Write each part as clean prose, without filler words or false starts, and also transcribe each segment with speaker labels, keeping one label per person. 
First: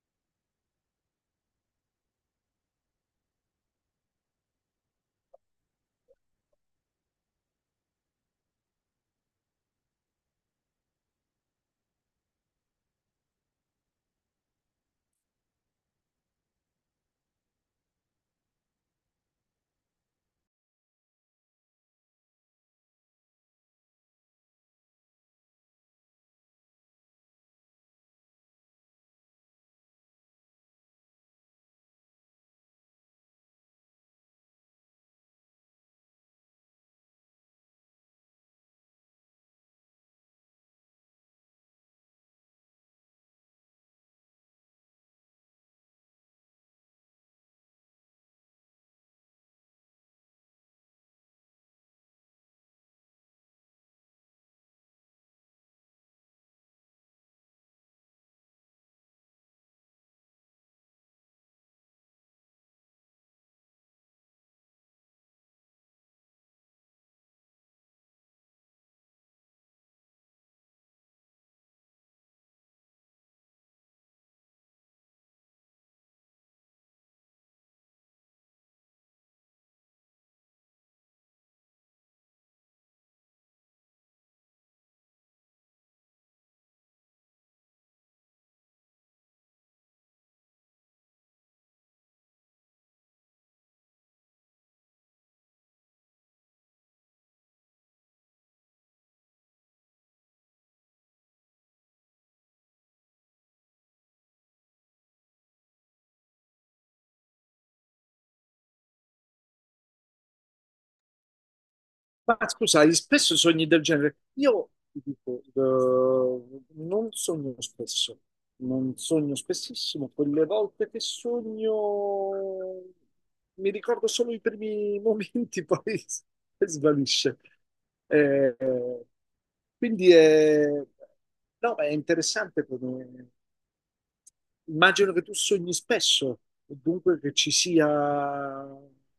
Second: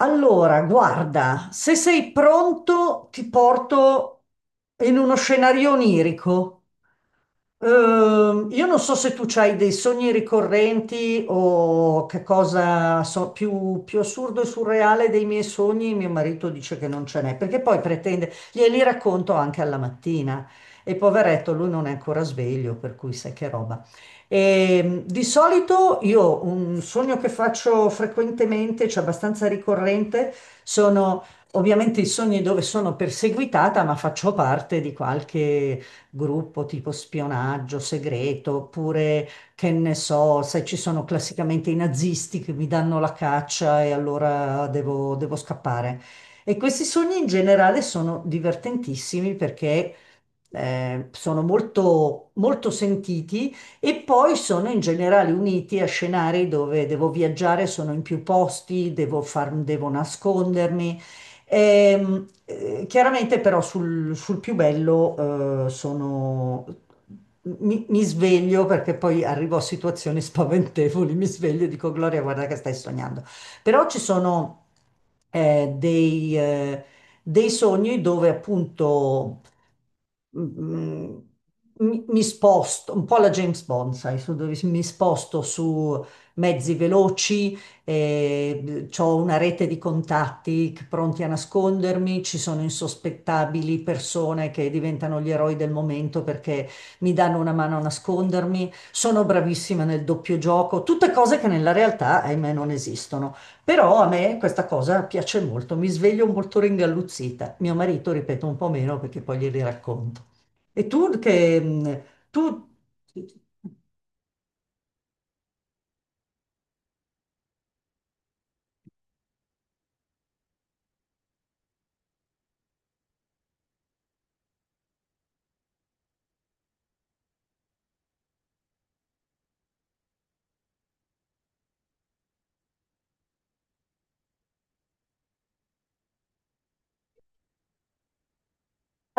Speaker 1: Allora, guarda, se sei pronto, ti porto in uno scenario onirico. Io non so se tu hai dei sogni ricorrenti o che cosa so, più assurdo e surreale dei miei sogni, mio marito dice che non ce n'è, perché poi pretende, glieli racconto anche alla mattina e poveretto lui non è ancora sveglio, per cui sai che roba. Di solito io un sogno che faccio frequentemente, cioè abbastanza ricorrente, sono ovviamente i sogni dove sono perseguitata, ma faccio parte di qualche gruppo tipo spionaggio segreto, oppure che ne so, se ci sono classicamente i nazisti che mi danno la caccia e allora devo scappare. E questi sogni in generale sono divertentissimi perché sono molto sentiti e poi sono in generale uniti a scenari dove devo viaggiare, sono in più posti, devo nascondermi. Chiaramente però sul più bello sono... Mi sveglio perché poi arrivo a situazioni spaventevoli, mi sveglio e dico Gloria, guarda che stai sognando. Però ci sono eh, dei, eh, dei sogni dove appunto mm, mm, mi sposto un po' alla James Bond, sai, su dove mi sposto su mezzi veloci, ho una rete di pronti a nascondermi, ci sono insospettabili persone che diventano gli eroi del momento perché mi danno una mano a nascondermi, sono bravissima nel doppio gioco, tutte cose che nella realtà, ahimè, non esistono. Però a me questa cosa piace molto, mi sveglio molto ringalluzzita. Mio marito, ripeto, un po' meno perché poi glieli racconto. E tu che...
Speaker 2: Ma
Speaker 1: tu...
Speaker 2: scusate, spesso sogni del genere. Io ti dico, non sogno spesso, non sogno spessissimo. Quelle volte che sogno mi ricordo solo i primi momenti, poi svanisce. Eh, quindi è, no, è interessante come... Immagino che tu sogni spesso, e dunque che ci sia,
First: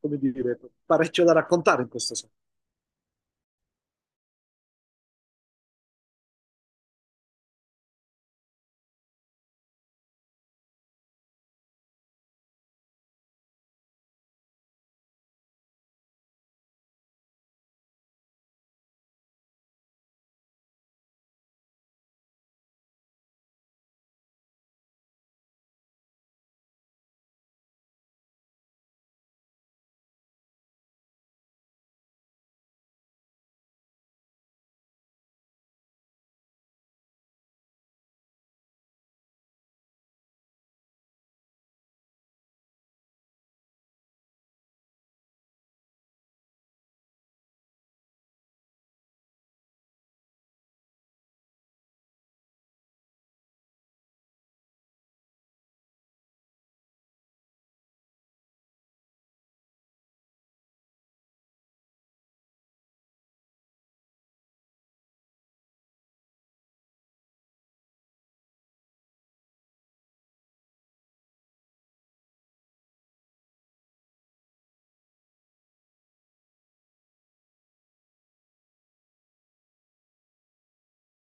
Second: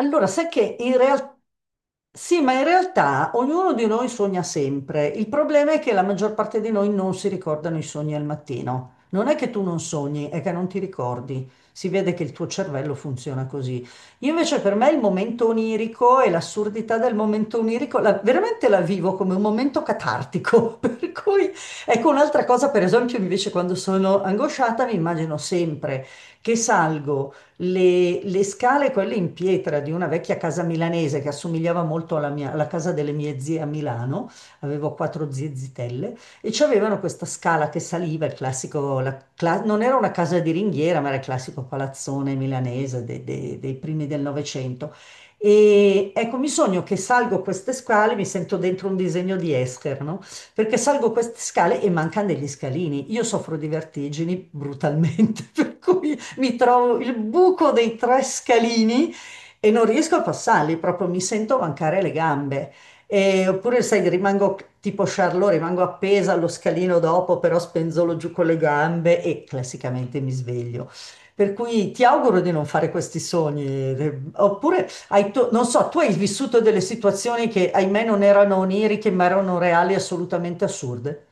Speaker 2: come
Speaker 1: sai
Speaker 2: dire,
Speaker 1: che in
Speaker 2: parecchio da
Speaker 1: realtà
Speaker 2: raccontare in questo.
Speaker 1: sì, ma in realtà ognuno di noi sogna sempre. Il problema è che la maggior parte di noi non si ricordano i sogni al mattino. Non è che tu non sogni, è che non ti ricordi. Si vede che il tuo cervello funziona così. Io invece per me il momento onirico e l'assurdità del momento veramente la vivo come un momento catartico. Per cui ecco un'altra cosa, per esempio, invece quando sono angosciata mi immagino sempre che salgo le scale, quelle in pietra di una vecchia casa milanese che assomigliava molto alla casa delle mie zie a Milano, avevo quattro zie zitelle, e c'avevano questa scala che saliva, il classico, non era una casa di ringhiera, ma era il classico palazzone milanese dei primi del Novecento. E ecco, mi sogno che salgo queste scale, mi sento dentro un disegno di Escher, no? Perché salgo queste scale e mancano degli scalini. Io soffro di vertigini brutalmente, per cui mi trovo il buco dei tre scalini e non riesco a passarli, proprio mi sento mancare le gambe. E- oppure, sai, rimango tipo Charlot, rimango appesa allo scalino dopo, però spenzolo giù con le gambe e classicamente mi sveglio. Per cui ti auguro di non fare questi sogni, oppure non so, tu hai vissuto delle situazioni che ahimè non erano oniriche, ma erano reali, assolutamente assurde.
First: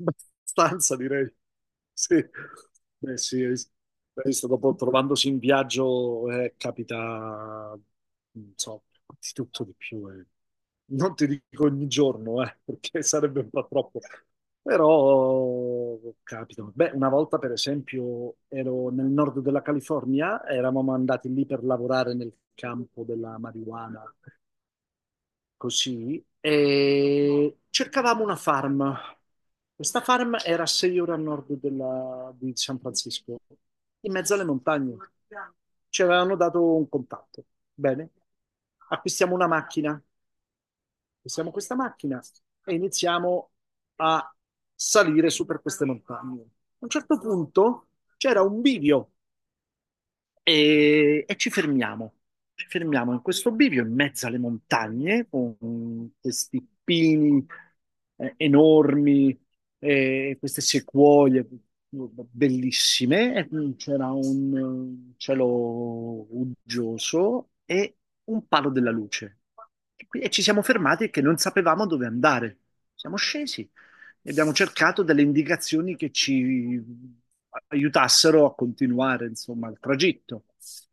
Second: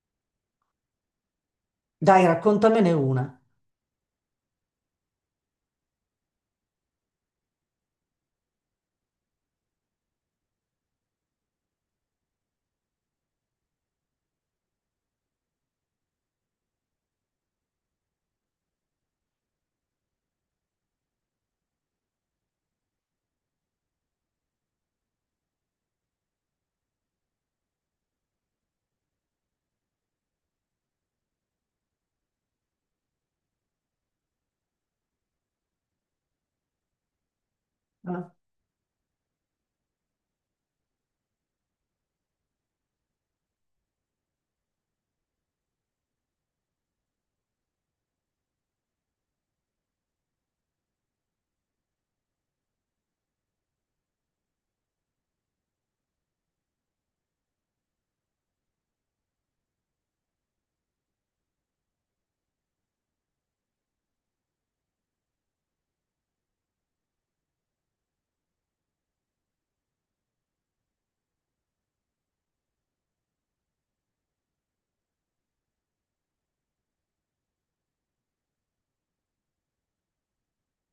Speaker 2: Abbastanza, direi. Sì.
Speaker 1: Dai, raccontamene
Speaker 2: Beh,
Speaker 1: una.
Speaker 2: sì, hai visto, dopo trovandosi in viaggio capita, non so, di tutto di più. Non ti dico ogni giorno, perché sarebbe un po' troppo. Però capita. Beh, una volta, per esempio, ero nel nord della California, eravamo andati lì per lavorare nel campo della marijuana così, e cercavamo una farm. Questa farm era a 6 ore a di San Francisco, in mezzo alle montagne. Ci avevano dato un contatto. Bene,
Speaker 1: Ah,
Speaker 2: acquistiamo una macchina, acquistiamo questa macchina e iniziamo a salire su per queste montagne. A un certo punto c'era un bivio e ci fermiamo. Ci fermiamo in questo bivio in mezzo alle montagne con questi pini enormi, queste sequoie bellissime. E, c'era un cielo uggioso e un palo della luce. E ci siamo fermati che non sapevamo dove andare. Siamo scesi e abbiamo cercato delle indicazioni che ci aiutassero a continuare, insomma, il tragitto.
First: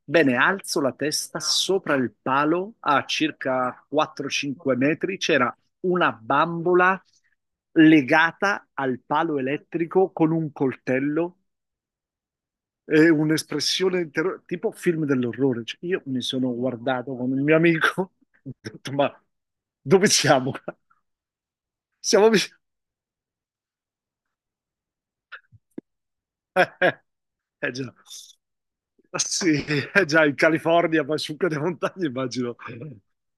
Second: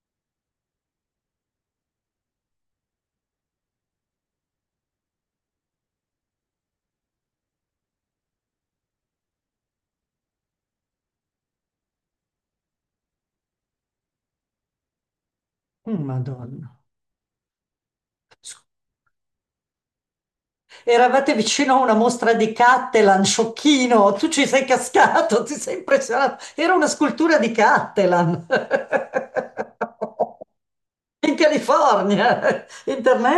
Speaker 2: Bene, alzo la testa sopra il palo, a circa 4-5 metri c'era una bambola legata al palo elettrico con un coltello e un'espressione di terrore, tipo film dell'orrore. Cioè, io
Speaker 1: mm,
Speaker 2: mi sono
Speaker 1: Madonna.
Speaker 2: guardato con il mio amico, ho detto, ma dove siamo?
Speaker 1: Eravate vicino a una
Speaker 2: Siamo,
Speaker 1: mostra di
Speaker 2: vic-
Speaker 1: Cattelan, sciocchino, tu ci sei cascato, ti sei impressionato. Era una
Speaker 2: Eh
Speaker 1: scultura di
Speaker 2: eh già.
Speaker 1: Cattelan.
Speaker 2: Sì, eh già, in California, ma
Speaker 1: In
Speaker 2: su quelle montagne immagino.
Speaker 1: California,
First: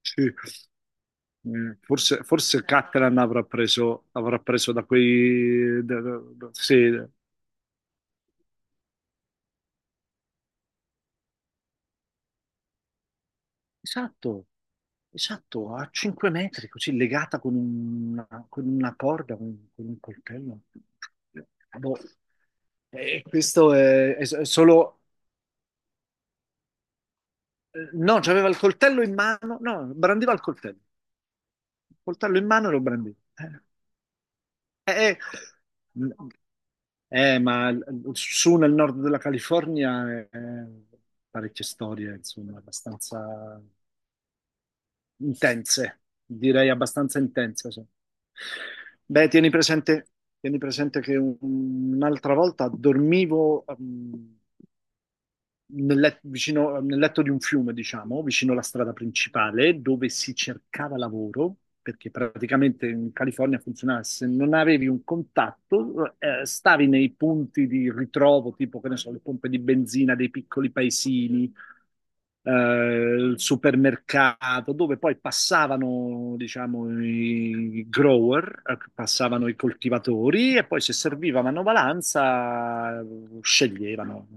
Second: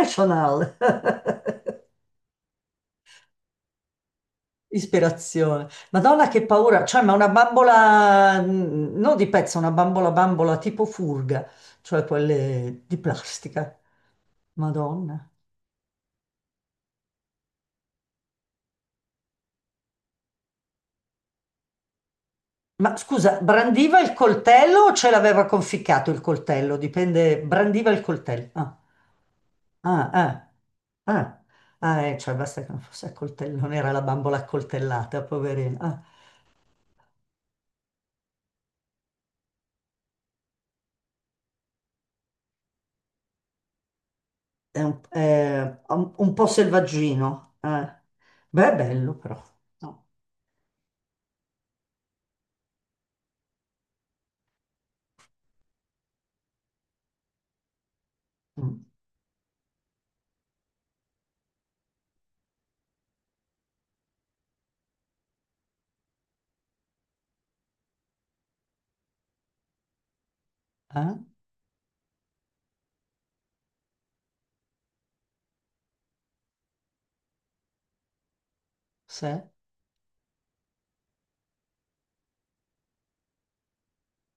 Speaker 2: Sì. Forse, forse Catalan avrà preso da
Speaker 1: Ispirazione.
Speaker 2: quei,
Speaker 1: Madonna che paura,
Speaker 2: sì,
Speaker 1: cioè ma una bambola, mm, non di pezzo, una bambola bambola tipo furga, cioè quelle di plastica.
Speaker 2: esatto,
Speaker 1: Madonna.
Speaker 2: esatto, a 5 metri, così legata con una corda, con un coltello. Eh, Boh.
Speaker 1: Ma
Speaker 2: E
Speaker 1: scusa,
Speaker 2: questo
Speaker 1: brandiva il
Speaker 2: è
Speaker 1: coltello o
Speaker 2: solo.
Speaker 1: ce l'aveva conficcato il coltello? Dipende, brandiva il
Speaker 2: No,
Speaker 1: coltello.
Speaker 2: c'aveva il
Speaker 1: Ah.
Speaker 2: coltello in mano, no,
Speaker 1: Ah,
Speaker 2: brandiva il
Speaker 1: ah,
Speaker 2: coltello.
Speaker 1: ah, ah, cioè
Speaker 2: Coltello in
Speaker 1: basta che
Speaker 2: mano e
Speaker 1: non
Speaker 2: lo
Speaker 1: fosse
Speaker 2: brandì.
Speaker 1: a coltello, non era la bambola
Speaker 2: Eh,
Speaker 1: accoltellata, poverina. Ah,
Speaker 2: ma su nel nord della California parecchie storie, insomma, abbastanza
Speaker 1: è
Speaker 2: intense,
Speaker 1: un po'
Speaker 2: direi abbastanza
Speaker 1: selvaggino.
Speaker 2: intense. Sì.
Speaker 1: Eh. Beh, è bello
Speaker 2: Beh,
Speaker 1: però. No.
Speaker 2: tieni presente che un'altra volta dormivo, nel letto di un fiume, diciamo, vicino alla
Speaker 1: Mm,
Speaker 2: strada principale, dove si cercava lavoro, perché praticamente in California funzionava, se non avevi un contatto, stavi nei punti di ritrovo, tipo, che ne so, le pompe di benzina dei piccoli
Speaker 1: eh?
Speaker 2: paesini, il supermercato, dove poi passavano, diciamo, i grower,
Speaker 1: Sì?
Speaker 2: passavano
Speaker 1: Oh,
Speaker 2: i coltivatori e poi se serviva manovalanza sceglievano.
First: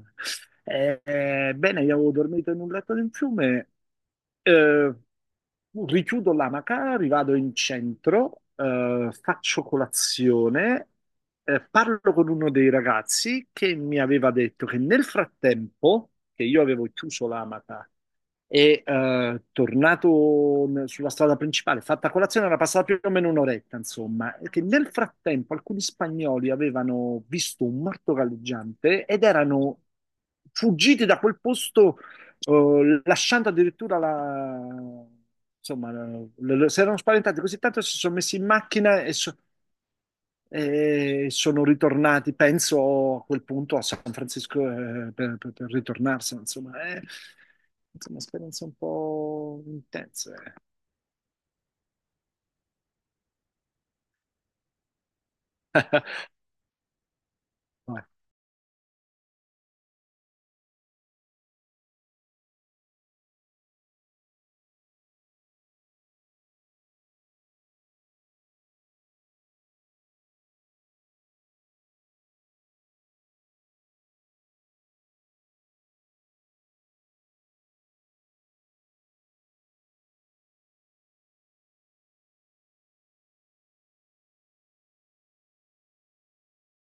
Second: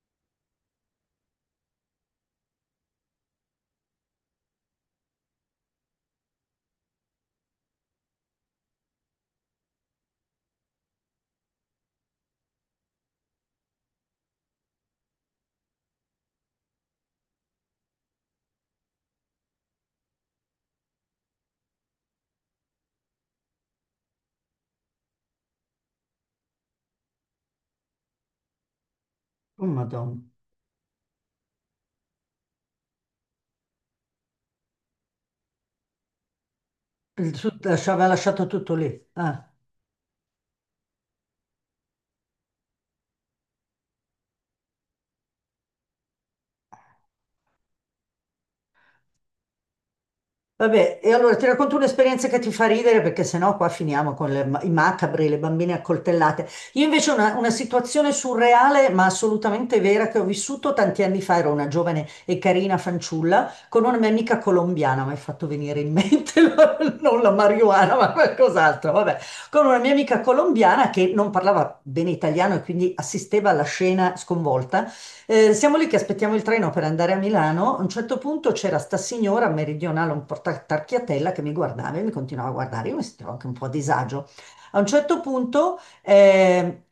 Speaker 2: Bene, io avevo dormito in un letto di un fiume. eh, Richiudo l'amaca, rivado in centro, faccio colazione, parlo con uno dei ragazzi che mi aveva detto che nel frattempo che io avevo chiuso l'amaca e tornato sulla strada principale, fatta colazione, era passata più o meno un'oretta, insomma, e che nel frattempo alcuni spagnoli avevano visto un morto galleggiante ed erano
Speaker 1: Madonna.
Speaker 2: fuggiti da quel posto o lasciando addirittura la, insomma, si erano spaventati così tanto che si
Speaker 1: Aveva
Speaker 2: sono messi in
Speaker 1: lasciato tutto
Speaker 2: macchina
Speaker 1: lì.
Speaker 2: e,
Speaker 1: Ah.
Speaker 2: e sono ritornati, penso a quel punto a San Francisco per, per ritornarsene, insomma, è insomma, esperienze un po' intense.
Speaker 1: Vabbè, e allora ti racconto un'esperienza che ti fa ridere perché sennò qua finiamo con i macabri, le bambine accoltellate. Io invece ho una
Speaker 2: Eh.
Speaker 1: situazione surreale ma assolutamente vera che ho vissuto tanti anni fa, ero una giovane e carina fanciulla con una mia amica colombiana, mi hai fatto venire in mente non la marijuana ma qualcos'altro, vabbè, con una mia amica colombiana che non parlava bene italiano e quindi assisteva alla scena sconvolta. Siamo lì che aspettiamo il treno per andare a Milano. A un certo punto c'era sta signora meridionale, un po' tarchiatella, che mi guardava e mi continuava a guardare. Io mi sentivo anche un po' a disagio. A un certo punto eh,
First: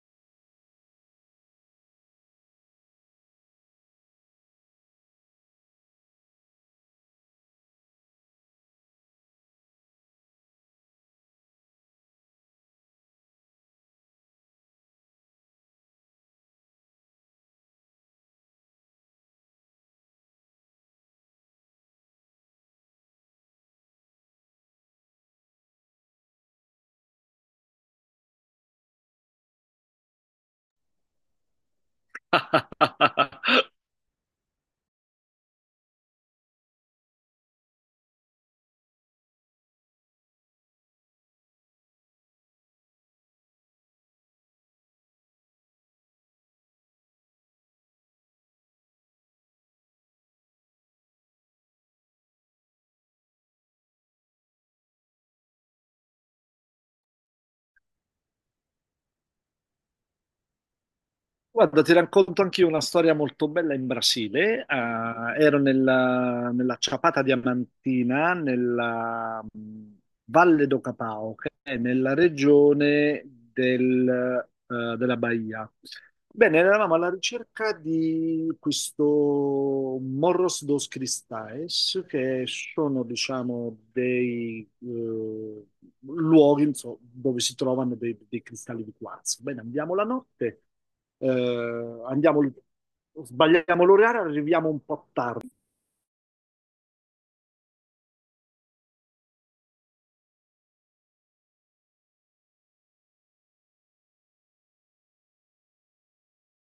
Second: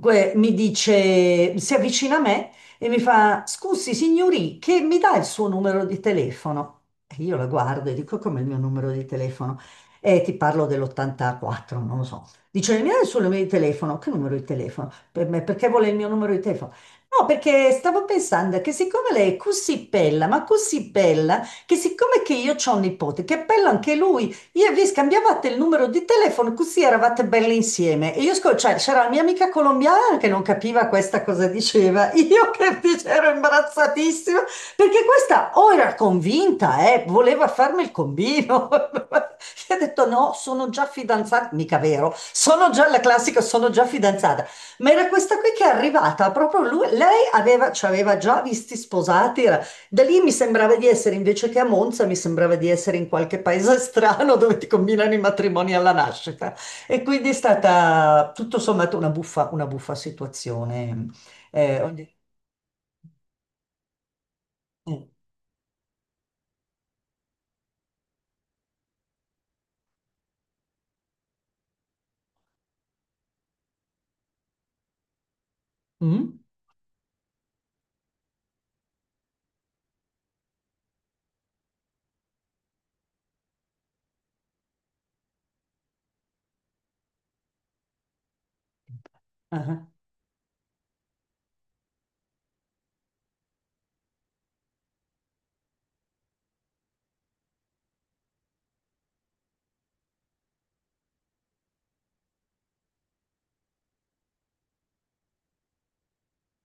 Speaker 1: que- mi dice, si avvicina a me e mi fa: Scusi, signori, che mi dà il suo numero di telefono? E io la guardo e dico: Come il mio numero di telefono? E ti parlo dell'84, non lo so. Dice, mi dai il suo numero di telefono? Che numero di telefono? Per me, perché vuole il mio numero di telefono? No, perché stavo pensando che siccome lei è così bella, ma così bella, che siccome che io ho un nipote, che è bello anche lui, io e vi scambiavate il numero di telefono, così eravate belle insieme. E io, scol- cioè, c'era la mia amica colombiana che non capiva questa cosa diceva, io che invece ero imbarazzatissima, perché questa o era convinta, voleva farmi il combino. Io ho detto no, sono già fidanzata, mica vero, sono già la classica, sono già fidanzata. Ma era questa qui che è arrivata, proprio lui, lei aveva, ci aveva già visti sposati, era- da lì mi sembrava di essere, invece che a Monza, mi sembrava di essere in qualche paese strano dove ti combinano i matrimoni alla nascita. E quindi è stata tutto sommato una buffa situazione.
Speaker 2: Guarda, ti
Speaker 1: Ogni-
Speaker 2: racconto anche io una storia molto bella in Brasile.
Speaker 1: eh,
Speaker 2: Ah, ero nella Ciapata Diamantina, nella Valle do Capao, che è nella regione della Bahia.
Speaker 1: mm?
Speaker 2: Bene, eravamo alla ricerca di questo Morros dos Cristais, che sono, diciamo, dei luoghi, insomma, dove si trovano dei cristalli di quarzo. Bene,
Speaker 1: Ah.
Speaker 2: andiamo la notte, andiamo, sbagliamo l'orario, arriviamo un po'